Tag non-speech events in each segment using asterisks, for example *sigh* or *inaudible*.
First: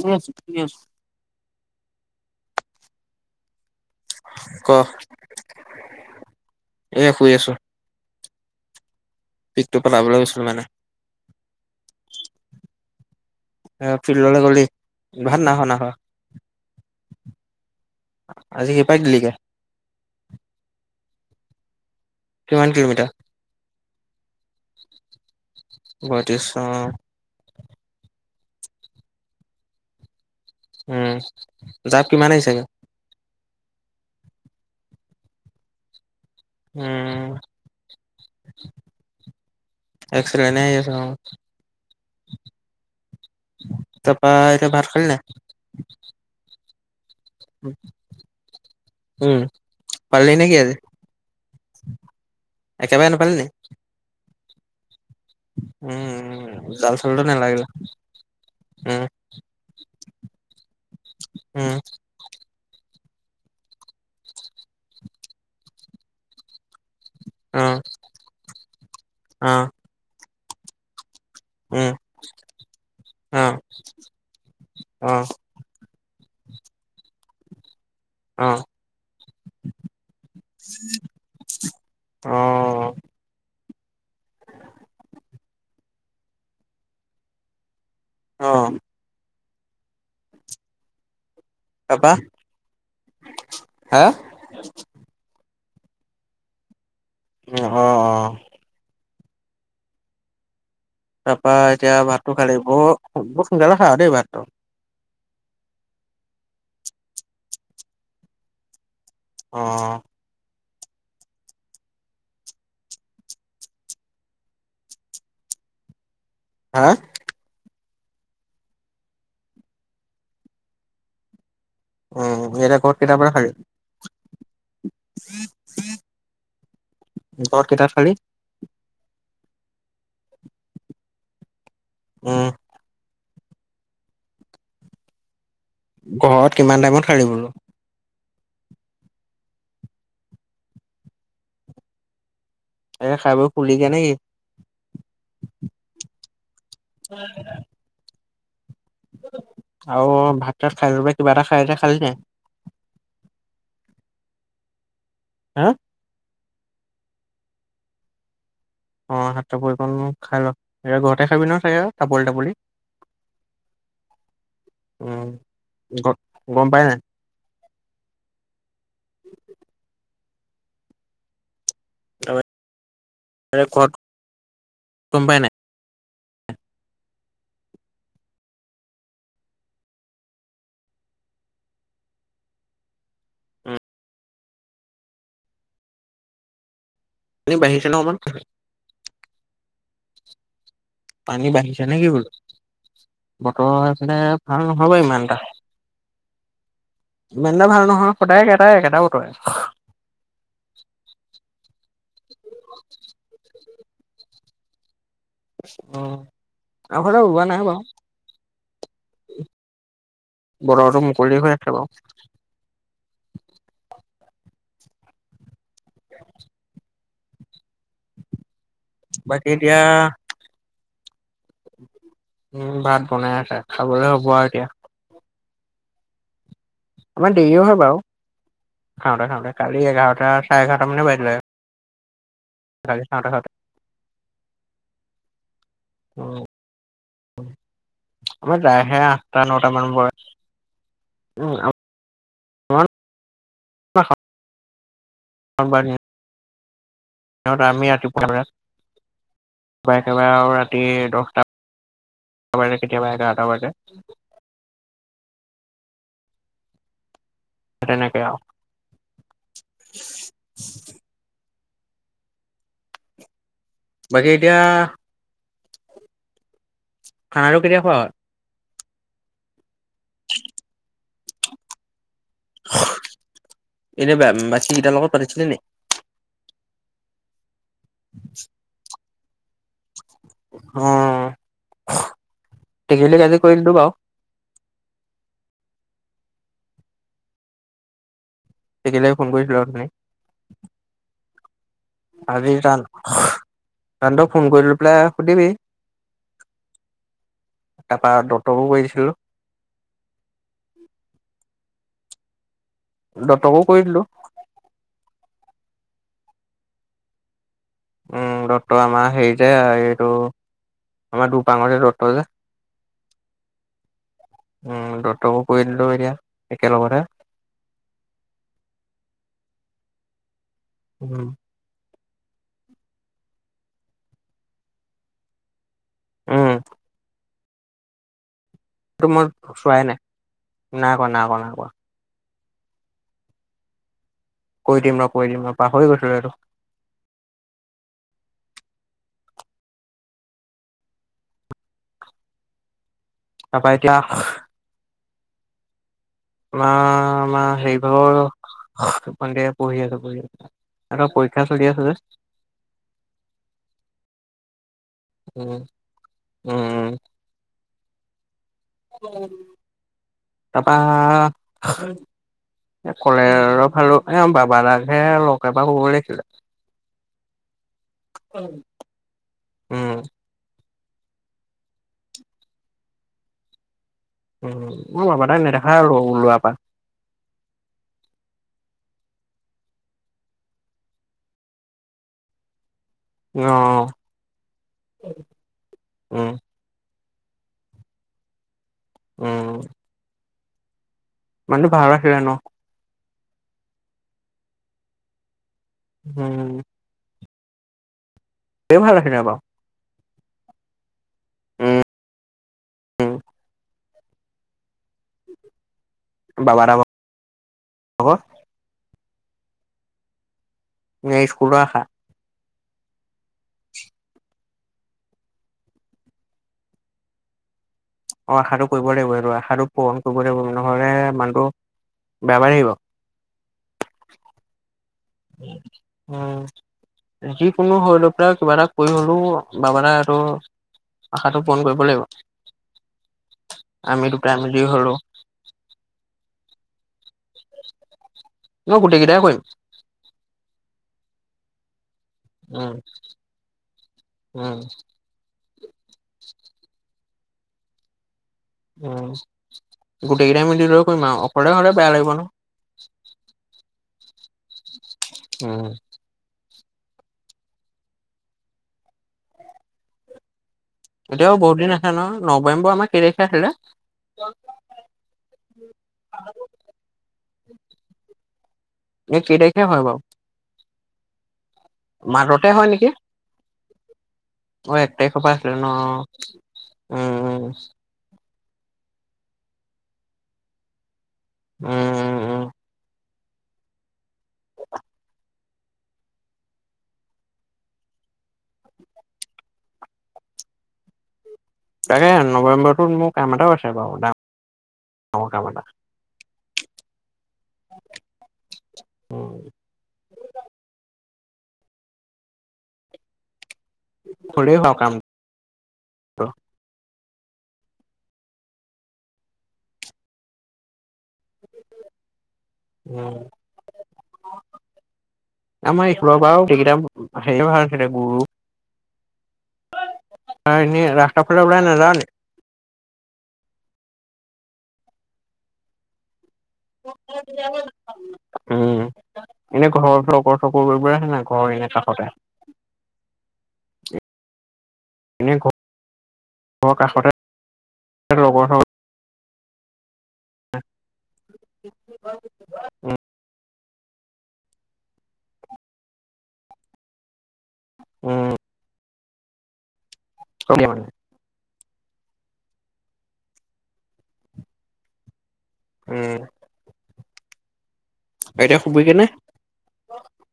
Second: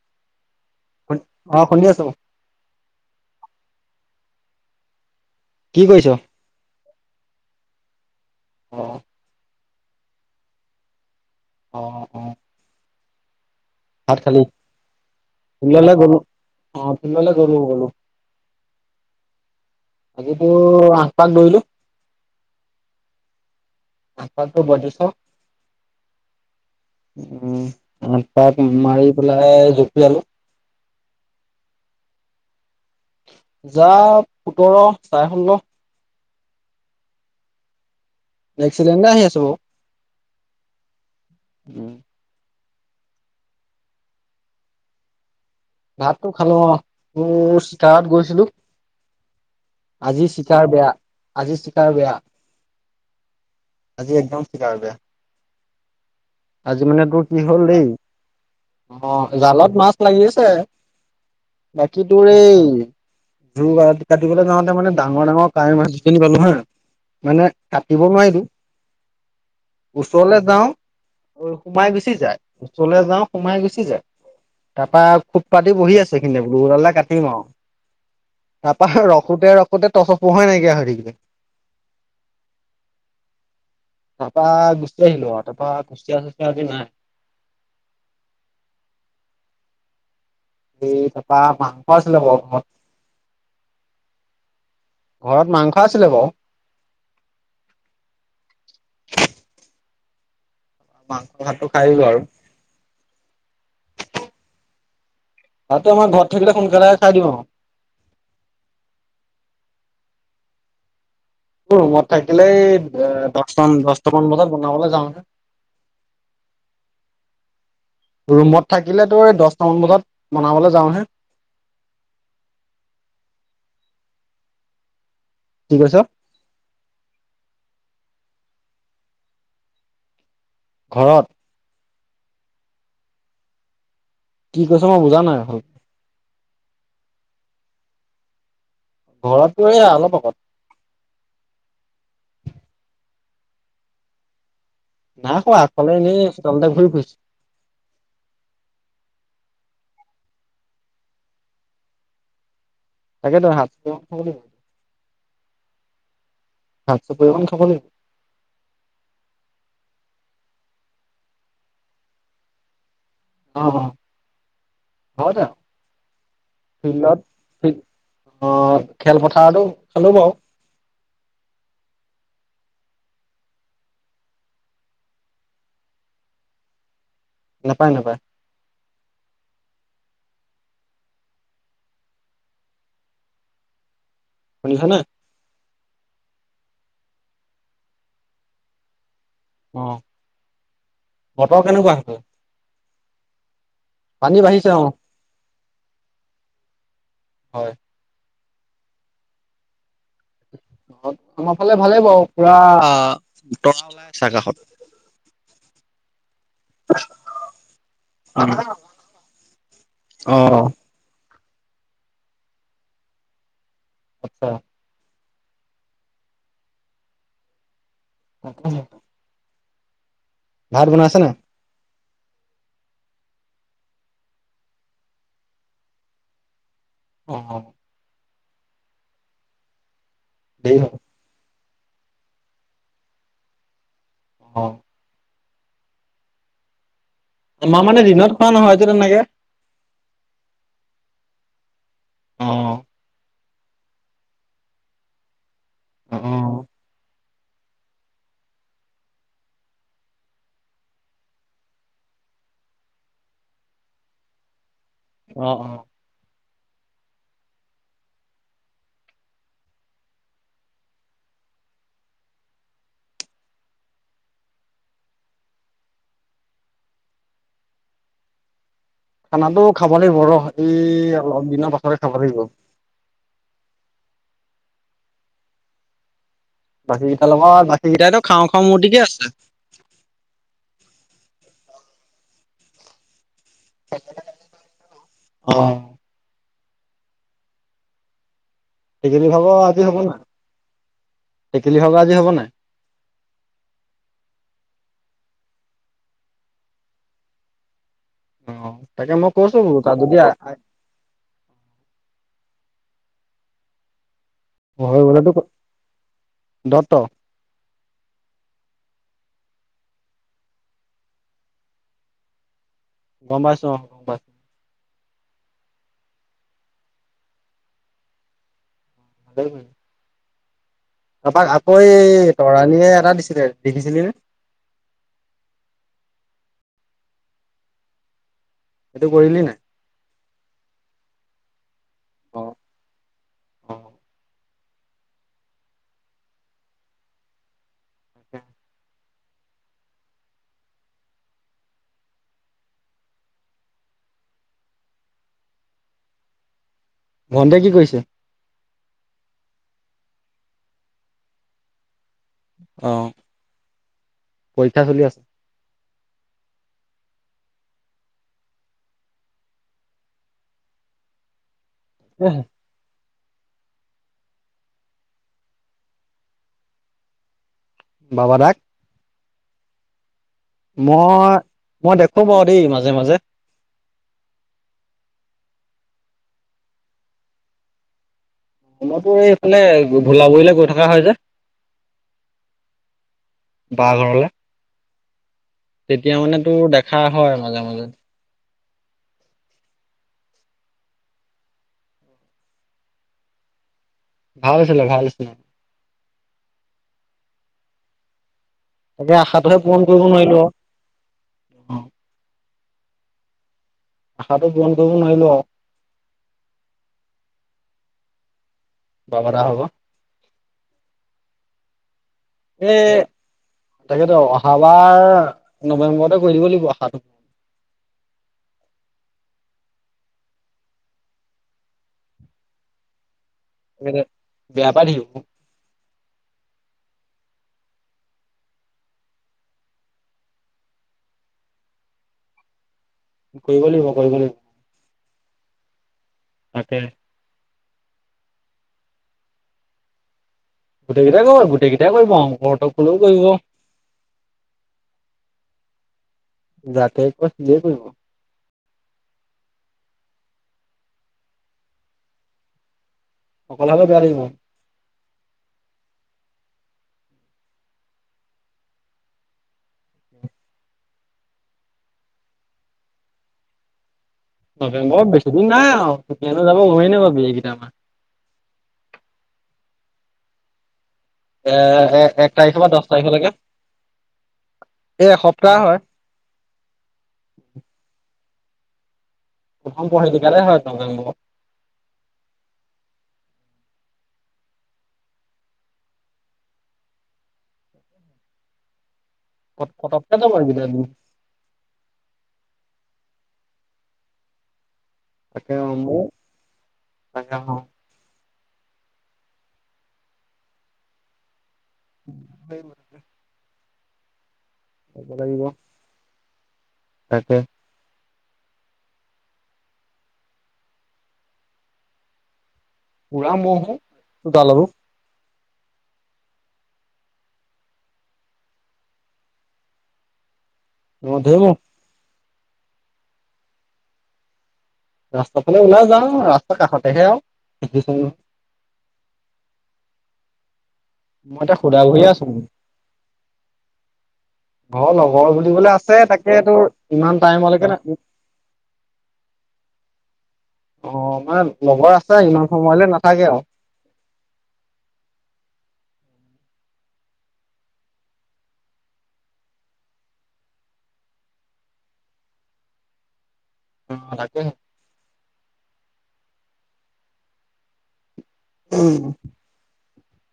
শুনি আছো, শুনি আছো। খু অ', শুনি আছো। ক', কি কৰিছ? এ শুই আছো। অ', অ'। পিকটো পেলাবলৈ লৈছিলো মানে। অ', অ'। এ ভাত ফিল্ডলৈ খালি? গলি। ভাত নাই খোৱা নাই খোৱা। ফিল্ডলৈ গ'লো। অ ফিল্ডলৈ গ'লো গ'লো আজি কেই পাই দিলিগে? আজি তোৰ আঠপাক দৌৰিলো। কিমান কিলোমিটাৰ? আঠপাকটো বয়ত্ৰিশ অ পয়ত্ৰিছশ। উ পাক মাৰি পেলাই জপিয়ালো। উম, জাপ কিমান আহিছেগে? জাপ সোঁতৰ, চাৰে ষোল্ল। উম উ। নেক্সট চিলিণ্ডাৰ আহি আছে বাৰু। এক্সেলেণ্টে আহি আছে বাৰু। উম। তাপা, এতিয়া ভাত খালি নাই? ভাতটো খালো অ', তোৰ চিকাৰত গৈছিলোঁ। উম আজি পালি নেকি চিকাৰ বেয়া, আজি চিকাৰ বেয়া। একেবাৰে নাপালি নি আজি একদম চিকাৰ বেয়া। উম। আজি জাল মানে চালটো তোৰ কি নালাগিলে হ'ল দেই, উম অ', জালত মাছ লাগিছে, উম বাকী তোৰ এই জোৰ কাটিবলৈ যাওঁতে মানে ডাঙৰ ডাঙৰ কাৱৈ মাছ যখিনি পালো হা মানে অ কাটিব নোৱাৰিলো, অ ওচৰলে যাওঁ উম সোমাই গুচি যায়, ওচৰলৈ যাও অ সোমাই গুচি যায়, তাপা অ খোপপাতি বহি আছ এইখিনিতে বোলো, ওলালে কাটিম আও। অ তাপা ৰখোতে ৰখোতে টচৰ পোহৰেই নাইকিয়া হৈ থাকিলে। অ'। তাপা গুচি আহিলো আৰু তাপা কুচিয়া-চুচিয়া আজি নাই। অ'। *unintelligible* পা মাংস তাৰপা আছিলে *unintelligible* হা ঘৰত মাংস খছিলে বাৰু উম, অ', অ'। মাংস তাৰপা ভাতটো খাই এতিয়া দিলো আৰু ভাতটো খালি, বৰ বৰ সোনকালে খাৱ দেই ভাতটো। ভাতটো আমাৰ ঘৰত থাকিলে সোনকালে খাই দিওঁ আও। অ'। মোৰ ৰুমত থাকিলে এই দচটা দচটামান বজাত বনাবলৈ যাওঁহে। হা। ৰুমত থাকিলে তোৰ এই দহটামান বজাত বনাবলৈ যাওঁহে। উ, এতিয়া কৰ্ট কেটা পৰা থাকে? কি কৈছ ঘৰত কেইটাত খালি? ঘৰত। উম, কি কৈছ মই বুজা নাই, ভাল ঘৱত কিমান টাইমত খালি বোলো। ঘৰত মই অলপ আগত। এ, খাই বৈ শুলিগে নে কি? নাইশোৱা, আগফালে এনেই চোতালতে ঘূৰি ফুৰিছো। আও ভাত চাত খাই *unintelligible* কিবা এটা খাই, এতিয়া খালিনে নাই? তাকে ত হাত *unintelligible* আ। ভাল ফটো এখন থব দেই। অ', হাতচাপৰি কণ খাই ল, এতিয়া ঘৰতে খাবি ন চাগে আৰু তাপলি তাপলি। অ', উম ঘৰতে। ঘৰত গম পাই নাই ফিল্ডত ফি, অ', খেলপথাৰতো খালো বাৰু। *unintelligible* এতিয়া ঘৰত, গম পাই নাই? নাপায়, নাপায়। শুনিছনে। পানী বাঢ়িছে ন অকমান। অ'। পানী বতৰ বাঢ়িছে কেনেকুৱা নে কি সেইফালে বুলো? তঁহ সেইপিনে পানী ভাল বাঢ়িছে অ নহব ইমান এটা। ইমান এটা হয় ভাল নহয়, সদায় একেটা একেটা বতৰে। আমাৰ ফালে ভালেই বাৰু, পুৰা, তৰা ওলাই আছে আকাশত। অ', আমাৰ ফালে ওলোৱা নাই বাৰু। অ বতৰটো মুকলি হৈ আছে বাও। *unintelligible* *inaudible* অকলে। বাকী এতিয়া ভাত বনাইছে নাই? উম, ভাত বনাই আছে খাবলৈ হ'ব আৰু এতিয়া। আমাৰ অ দেৰিও হয় বাৰু। খাওঁতে, খাওঁতে, কালি এঘাৰটা চাৰে দেৰি হ'ল এঘাৰটা মানে বাজিলে। কালি খাওতে, খাওতে। অ'। অ'। মই মানে দিনত খোৱা আমাৰ নহয়তো যায়হে তেনেকে। আঠটা নটা মান বয়াত। উ, আ অ'। *unintelligible* অ' সিহঁত আমি ৰাতিপুৱাব ক, একেবাৰে আৰু ৰাতি দহটা এ বাৰ কেতিয়াবা এঘাৰটা বাজে। অ' অ'। তেনেকে আও। বাকী এতিয়া খানাটো কেতিয়া খোৱা হয়? খানাটো খাব লাগিব ৰহ, এই অলপ দিনৰ পাছতে খাব লাগিব। এনে বা-বাকি কিটা লগত পাতিছিলি নি? বাকি কেইটাৰ লগত বাকি কেইটাইটো খাওঁ খাওঁ মূৰ্তিকে আছে। অ' *unintelligible* অ'। টেকেলিক সেইখিনি ফোন ভাব কৰিছিলো আজি অথনি হ'ব ন? আজি ৰা, তান ফোন কৰি পেলাই শুধিবি। অ' তাকে মই কৈছো তাত যদি দত্তকো কৰি দিলো। হয় বোলাটো, দত্ত। উম দত্ত আমাৰ হেৰি যে এইটো আমাৰ *unintelligible* যে। গম পাইছো, অ' গম পাইছো। উম দতকো ক দিলো এতিয়া, একেলগতে। *inaudible* উম তপাক আকৌ এ এই তৰাণীয়ে এটা দিছিলে দেখিছিলি নে? উম। সটো সেইটো মই কৰিলি চোৱাই নাই, নাই কোৱা না কোৱা নাই কোৱা। অ' অ'। কৈ দিম ৰ কৈ দিম ৰ পাহৰি গৈছিলো আৰু। *unintelligible* তাৰপা এতিয়া আমাৰ ভণ্টিয়ে কি কৰিছে? আমাৰ *unintelligible* সন্ধ্যা পঢ়ি আছো। এহতঁৰ পৰীক্ষা চলি আছে যে। অ' পৰীক্ষা চলি আছে। উম উম। তাৰপৰা কলে আৰু লো এ বাবা দাকহে লগ এবাৰ পাব লাগিছিলে। বাবা দাক? উম। মই, মই দেখো বাৰু দেই মাজে মাজে। উ মই বাবা তাই নেদেখা আৰু ওলোৱা পৰা। ম এইফালে ভোলাবৰিলে গৈ থকা হয় যে। বা অ', ঘৰলে, তেতিয়া উম, মানে তোৰ দে হা হয় মাজে মাজে। উম। মানুহটো ভাল আছিলে ন। ভাল আছিলে, ভাল আছিলে। হম আছিলে তাকে বাৰু। আশাটোহে পূৰণ কৰিব নোৱাৰিলো আৰু। উম উম আশাটো পুৰন কৰিব নোৱাৰিলো আৰু। হব। বেয়া কথা হ'ব। এইয়া স্কুলৰ আশা। এ তাকেতো অহাবাৰ, নৱেম্বৰতে কৰি দিব লাগিব অহাটো। অ' আশাটো কৰিব লাগিব আৰু আশাটো পোৰণ কৰিব লাগিব নহলে মানুহটো বেমাৰ আহিব। এ, বেয়াপাৰীও। আহ উম। যিকোনো শৰীৰৰ পৰা কিবা এটা কৰি হলেও বাবাৰ আৰু আশাটো পূৰণ কৰিব লাগিব, কৰিব লাগিব আমি কৰিব দুটা লাগিব আমেলি হলো তাকে। নই গোতেই কেইটা কৰিম। গোটেইকেইটাই কৰিব গোটেইকেইটাই কৰিব অংকল উম, হ'তক কলেওঁ কৰিব। উম, যাতে এক কছ দেই কৰিব। উম গোটেই কেইটাই মিলি লৈ কৰিম আৰু অকলে হ'লে বেয়া লাগিব নহয়। অকল হ'লে বেয়া লাগিব। উম এতিয়াও বহুত দিন আছে নহয়। নৱেম্বৰ আমাৰ কেই তাৰিখে আছিলে? বৰ বেছিদিন নাই আৰু, কেতিয়ানো যাব ঘুৰি নাপাবি এইকেইটা মা'হ কেই তাৰিখে হয় বাৰু? এ এ এক মাজতে তাৰিখৰ হয় পৰা নেকি? দহ তাৰিখলৈকে। অ' এক এই তাৰিখৰ পৰা আছিলে এসপ্তাহ ন? হয়। উম উম প্ৰথম পঢ়িছো কাৰনে হয় নবেম্বৰত। উম উম উম প পতকে যাব এই কেইতা দিন। তাকে নৱেম্বৰটোত মোৰ কাম এটাও আছে বাৰু ডাঙৰ কাম তাকে এটা আৰম্ভ কৰো। ত *unintelligible* উম সব *unintelligible* আহিব লাগিব। অ' তাকে। উম পুৰা ম'হ দুতাল আৰু। আমাৰ এইফৰ পৰা গোতেইকেইটা সে ভালছিলে গুৰু। অ' এনেই অ ৰাস্তা ধেৰ ফালে ম'হ ওলাই নযাৱ নেকি? ৰাস্তা ফালে ওলাই যাওঁ, ৰা কাষতেহে আৰু। কৰিবে নাই মই ঘৰ এতিয়া এনে সুদা ভৰিয়ে কাষতে। আছো অ' লগৰ এনে বুলিবলে আছে। তাকে তোৰ ঘৰৰ কাষতে ইমান টাইমলৈকে নথাকো। লগৰ চগৰ অ' মানে লগৰ আছে ইমান সময়লৈ নাথাকে আৰু। উম অ *unintelligible* অ' তাকেহে। উম আইতা শুবিগেনে? তাকে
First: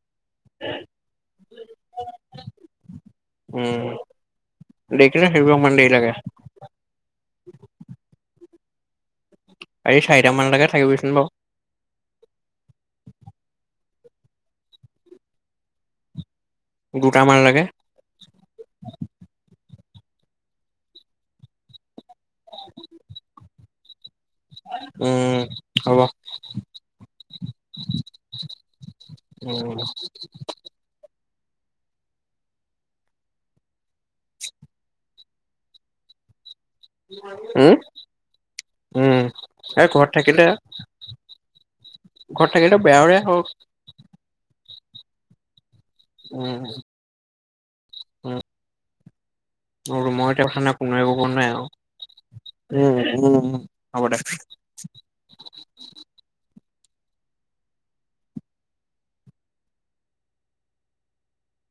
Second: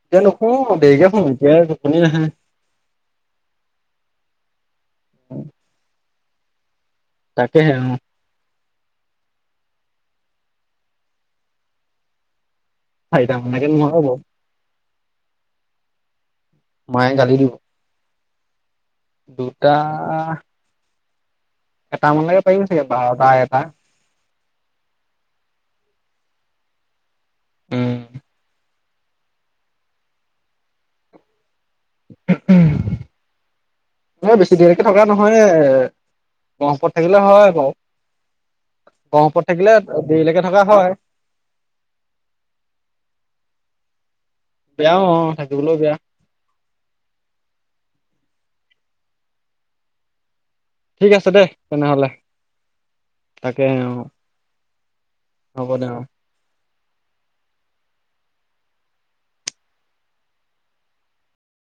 এতিয়া নোশো দেৰিকে শুম এতিয়া টোপনি নাহে। দেখিল সেই ইমান দেৰি লাগে। তাকেহে অ' আজি চাৰিটামান লকে থাকিবইচোন বাৰ। চৰিটা মন লৈকে নোৱিৰো বাৰু। মায়ে গালি দুটামান দিব লাগে। দুটা এটামানলৈকে পাৰিব চাগে। বাৰটা এটা উম, হব। উম উম, *unintelligible* মই বেছি দেৰিকে থকা নহয় ঘৰৰ ওছৰত থাকিলে হয় বাৰু। উম উম, গহপুৰত থাকিলে এই ঘৰত দেৰিলৈকে থাকিলে থকা হয়। ঘৰত থাকিলে বেয়াৰে হওঁক বেয়াও অ' থাকিবলৈওঁ বেয়া। উম, *unintelligible* উম ন ম *inaudible* *unintelligible* থা নাই কোন আহিব ঠিক পৱা আছে দে নাই তেনেহলে আৰু তাকে অ হ'ব দে। হ'ব দে অ'।